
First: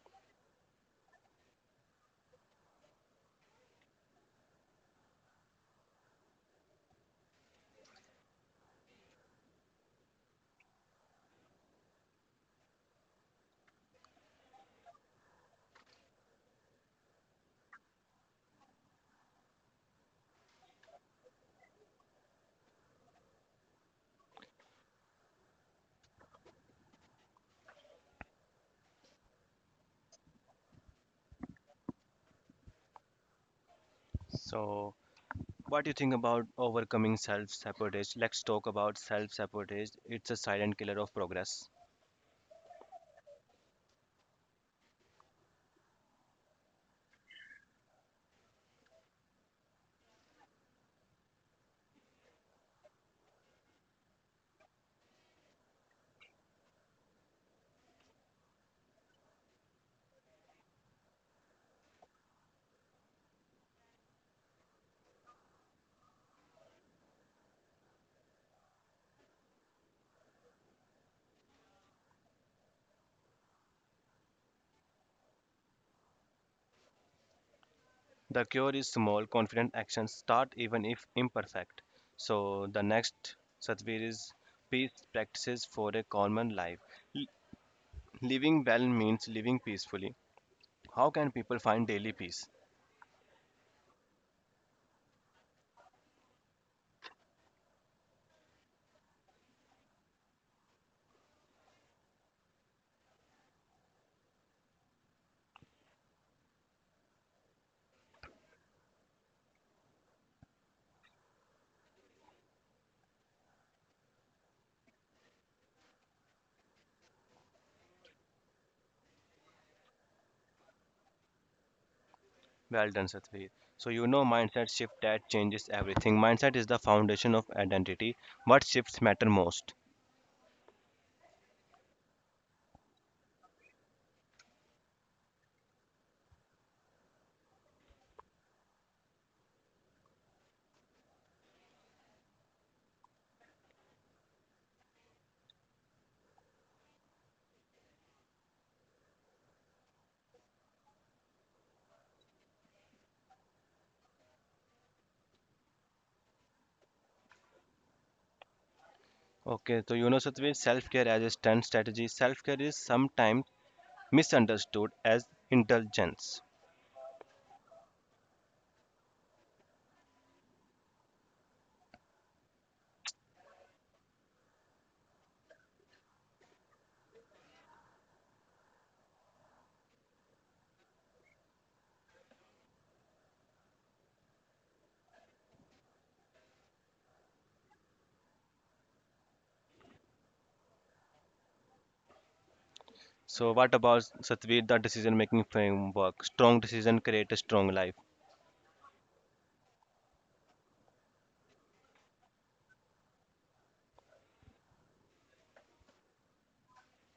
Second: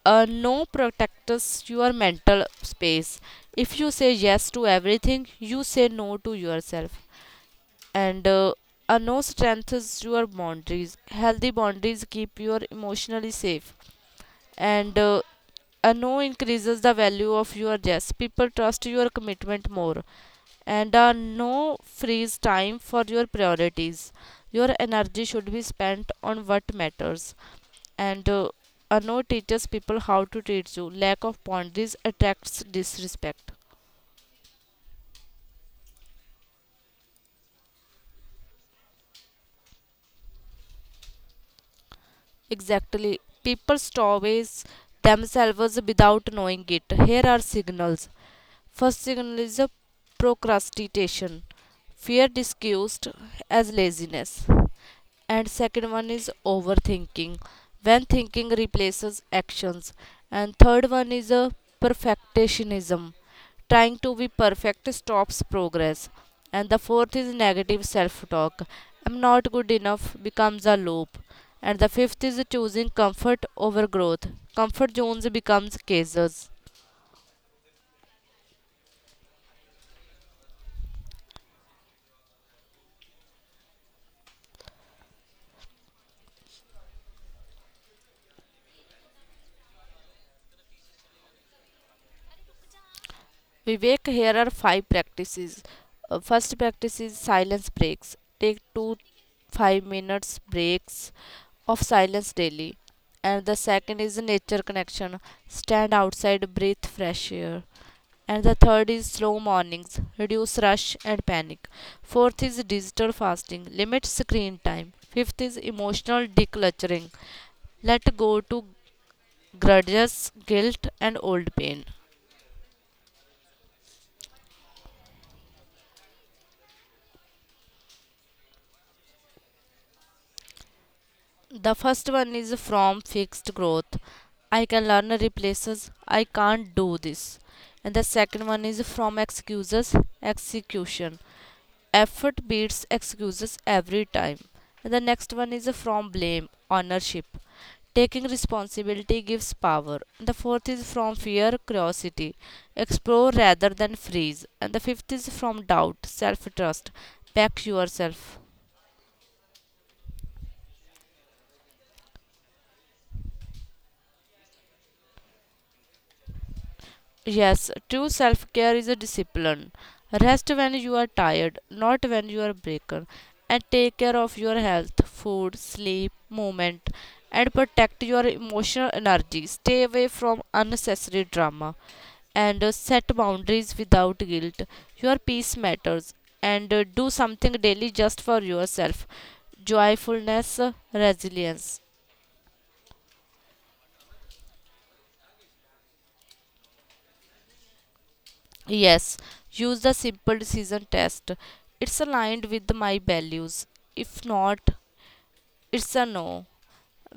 [SPEAKER 2] A no protects your mental space. If you say yes to everything, you say no to yourself. And uh, a no strengthens your boundaries. Healthy boundaries keep you emotionally safe. And uh, a no increases the value of your yes, people trust your commitment more. And a no frees time for your priorities, your energy should be spent on what matters. And uh, a no teaches people how to treat you, lack of boundaries attracts disrespect.
[SPEAKER 1] So what do you think about overcoming self sabotage? Let's talk about self sabotage. It's a silent killer of progress.
[SPEAKER 2] Exactly. People starve themselves without knowing it. Here are signals. First signal is a procrastination. Fear disguised as laziness. And second one is overthinking. When thinking replaces actions. And third one is a perfectionism, trying to be perfect stops progress. And the fourth is negative self talk. I'm not good enough becomes a loop. And the fifth is choosing comfort over growth. Comfort zones becomes cases.
[SPEAKER 1] The cure is small, confident actions. Start even if imperfect. So, the next Satvir is peace practices for a common life. L- Living well means living peacefully. How can people find daily peace?
[SPEAKER 2] Vivek, here are five practices. Uh, first practice is silence breaks. Take two five minutes breaks of silence daily. And the second is nature connection. Stand outside, breathe fresh air. And the third is slow mornings. Reduce rush and panic. Fourth is digital fasting. Limit screen time. Fifth is emotional decluttering. Let go to grudges, guilt, and old pain.
[SPEAKER 1] Well done, Satvir. So, you know, mindset shift that changes everything. Mindset is the foundation of identity. What shifts matter most?
[SPEAKER 2] The first one is from fixed growth. I can learn replaces I can't do this. And the second one is from excuses, execution. Effort beats excuses every time. And the next one is from blame, ownership. Taking responsibility gives power. And the fourth is from fear, curiosity. Explore rather than freeze. And the fifth is from doubt, self trust. Back yourself.
[SPEAKER 1] Okay, so you know, Satvi, self care as a stunt strategy. Self care is sometimes misunderstood as indulgence.
[SPEAKER 2] Yes, true self care is a discipline. Rest when you are tired, not when you are broken. And take care of your health, food, sleep, movement, and protect your emotional energy. Stay away from unnecessary drama. And uh, set boundaries without guilt. Your peace matters. And uh, do something daily just for yourself. Joyfulness, uh, resilience.
[SPEAKER 1] So, what about Satvi, the decision making framework? Strong decision create a strong life.
[SPEAKER 2] Yes, use the simple decision test. It's aligned with my values. If not, it's a no.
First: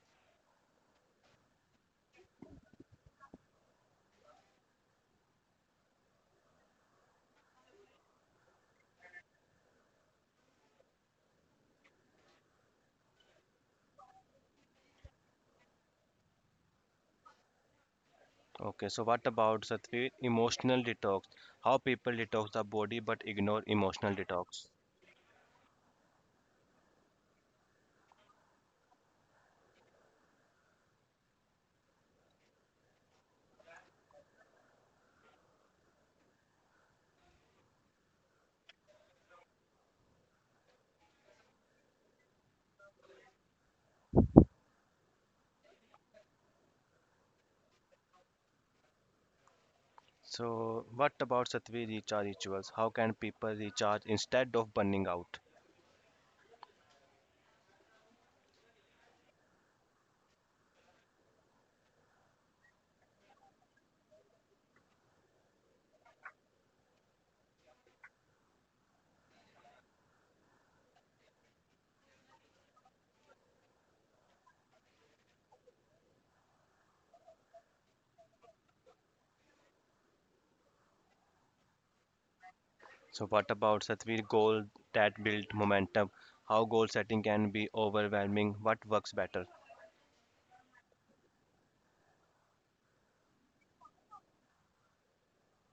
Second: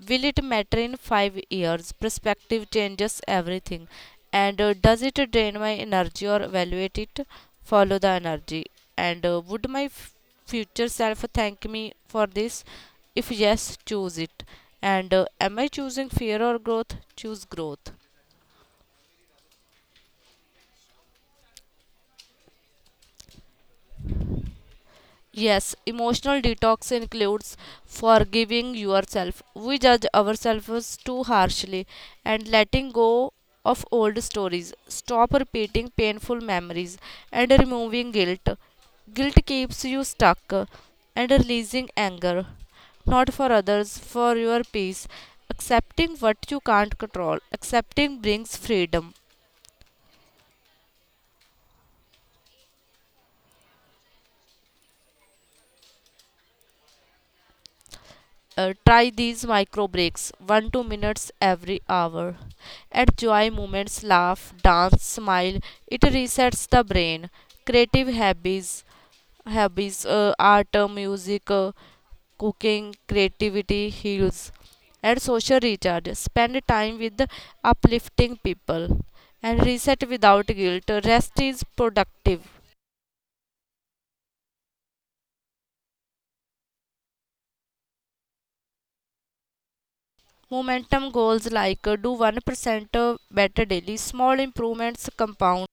[SPEAKER 2] Will it matter in five years? Perspective changes everything. And uh, does it drain my energy or evaluate it? Follow the energy. And uh, would my f- future self thank me for this? If yes, choose it. And uh, am I choosing fear or growth? Choose growth.
[SPEAKER 1] Okay, so what about Satvi, emotional detox? How people detox the body but ignore emotional detox?
[SPEAKER 2] Yes, emotional detox includes forgiving yourself. We judge ourselves too harshly, and letting go of old stories. Stop repeating painful memories, and removing guilt. Guilt keeps you stuck, and releasing anger. Not for others, for your peace. Accepting what you can't control. Accepting brings freedom.
[SPEAKER 1] So, what about Satvi recharge rituals? How can people recharge instead of burning out?
[SPEAKER 2] Uh, try these micro breaks, one two minutes every hour. Enjoy moments, laugh, dance, smile, it resets the brain. Creative habits, habits, uh, art, uh, music, uh, cooking, creativity heals. And social recharge, spend time with uplifting people, and reset without guilt. Rest is productive.
[SPEAKER 1] So, what about Satvi goal that build momentum? How goal setting can be overwhelming? What works better?
[SPEAKER 2] Momentum goals like uh, do one percent better daily. Small improvements compound.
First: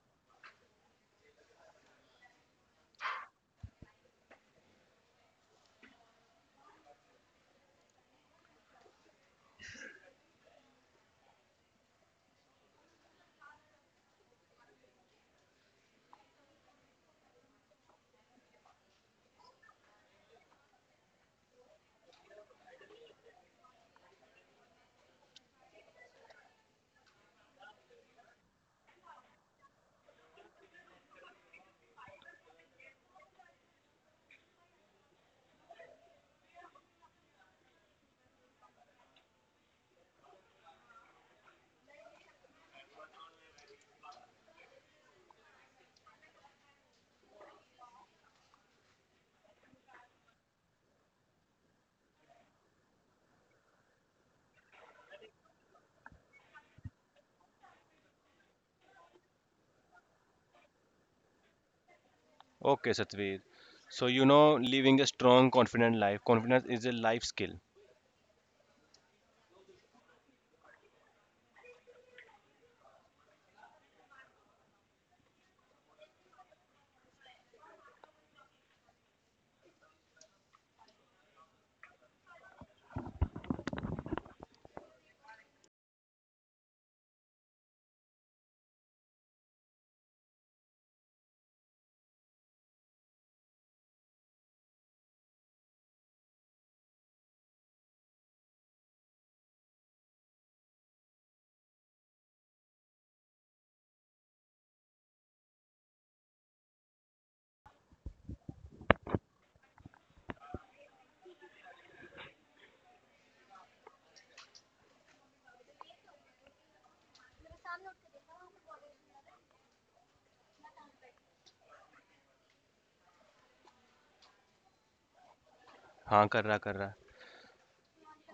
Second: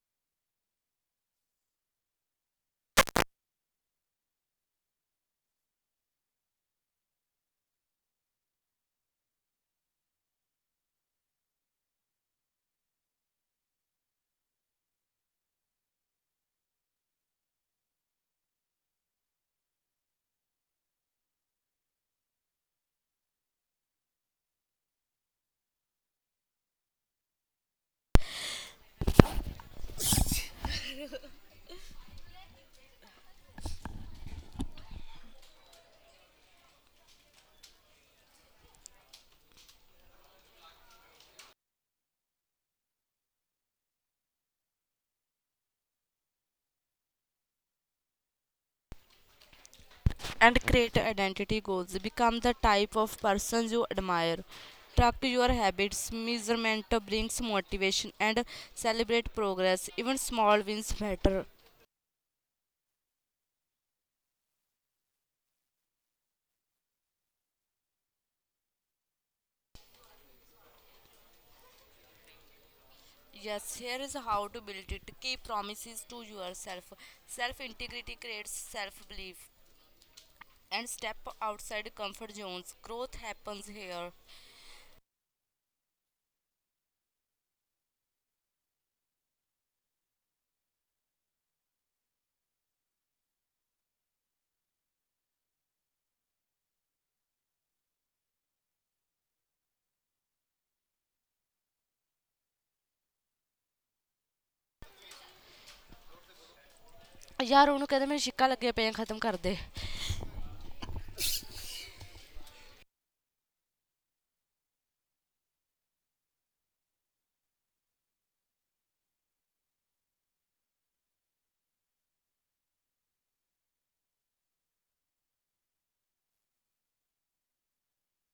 [SPEAKER 2] And create identity goals, become the type of person you admire. Track your habits, measurement brings motivation, and celebrate progress, even small wins matter.
[SPEAKER 1] Okay, Satveer. So you know, living a strong, confident life. Confidence is a life skill.
[SPEAKER 2] Yes, here is how to build it. Keep promises to yourself, self integrity creates self belief. And step outside comfort zones, growth happens here. ਯਾਰ ਉਹਨੂੰ ਕਹਿੰਦੇ ਮੇਰੇ ਛਿੱਕਾ ਲੱਗੇ ਪਏ ਆ ਖਤਮ ਕਰ ਦੇ.
[SPEAKER 1] हाँ कर रहा कर रहा.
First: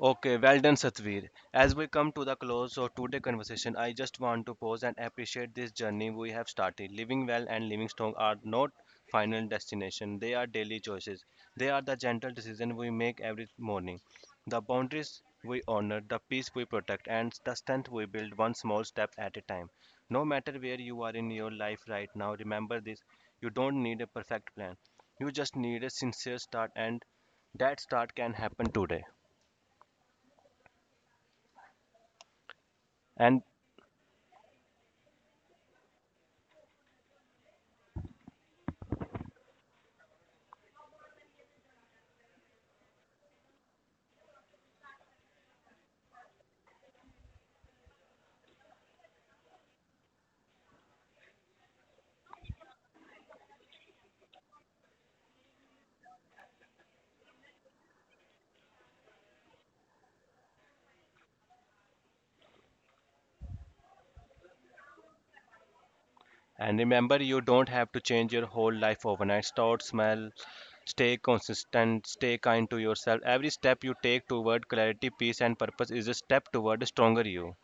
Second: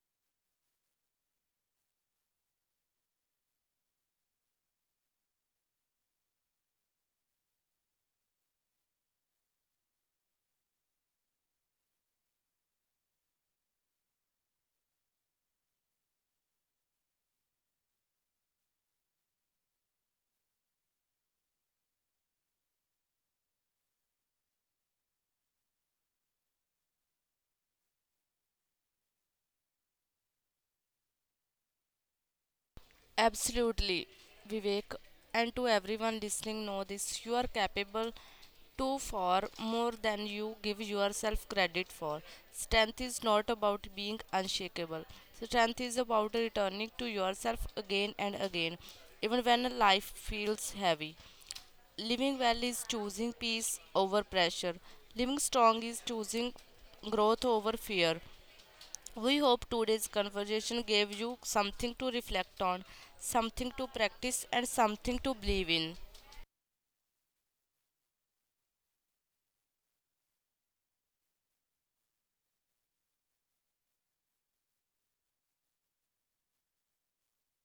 [SPEAKER 1] Okay, well done, Satveer. As we come to the close of today's conversation, I just want to pause and appreciate this journey we have started. Living well and living strong are not final destination. They are daily choices. They are the gentle decisions we make every morning. The boundaries we honor, the peace we protect, and the strength we build one small step at a time. No matter where you are in your life right now, remember this. You don't need a perfect plan. You just need a sincere start and that start can happen today. And
[SPEAKER 2] Absolutely, Vivek, and to everyone listening, know this, you are capable to far more than you give yourself credit for. Strength is not about being unshakable, strength is about returning to yourself again and again, even when life feels heavy. Living well is choosing peace over pressure, living strong is choosing growth over fear. We hope today's conversation gave you something to reflect on, something to practice, and something to believe in.
[SPEAKER 1] And remember, you don't have to change your whole life overnight. Start small, stay consistent, stay kind to yourself. Every step you take toward clarity, peace, and purpose is a step toward a stronger you.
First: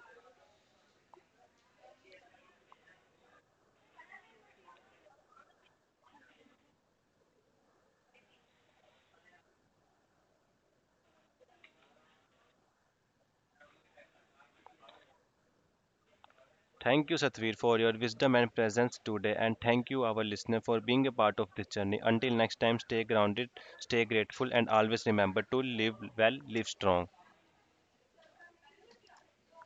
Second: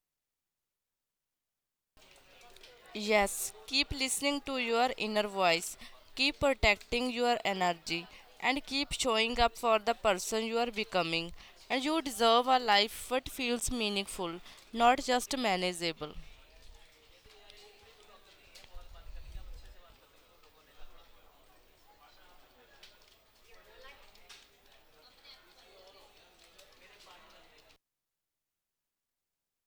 [SPEAKER 2] Yes, keep listening to your inner voice, keep protecting your energy, and keep showing up for the person you are becoming. And you deserve a life that feels meaningful, not just manageable.
[SPEAKER 1] Thank you, Satvir, for your wisdom and presence today. And thank you, our listener, for being a part of this journey. Until next time, stay grounded, stay grateful, and always remember to live well, live strong.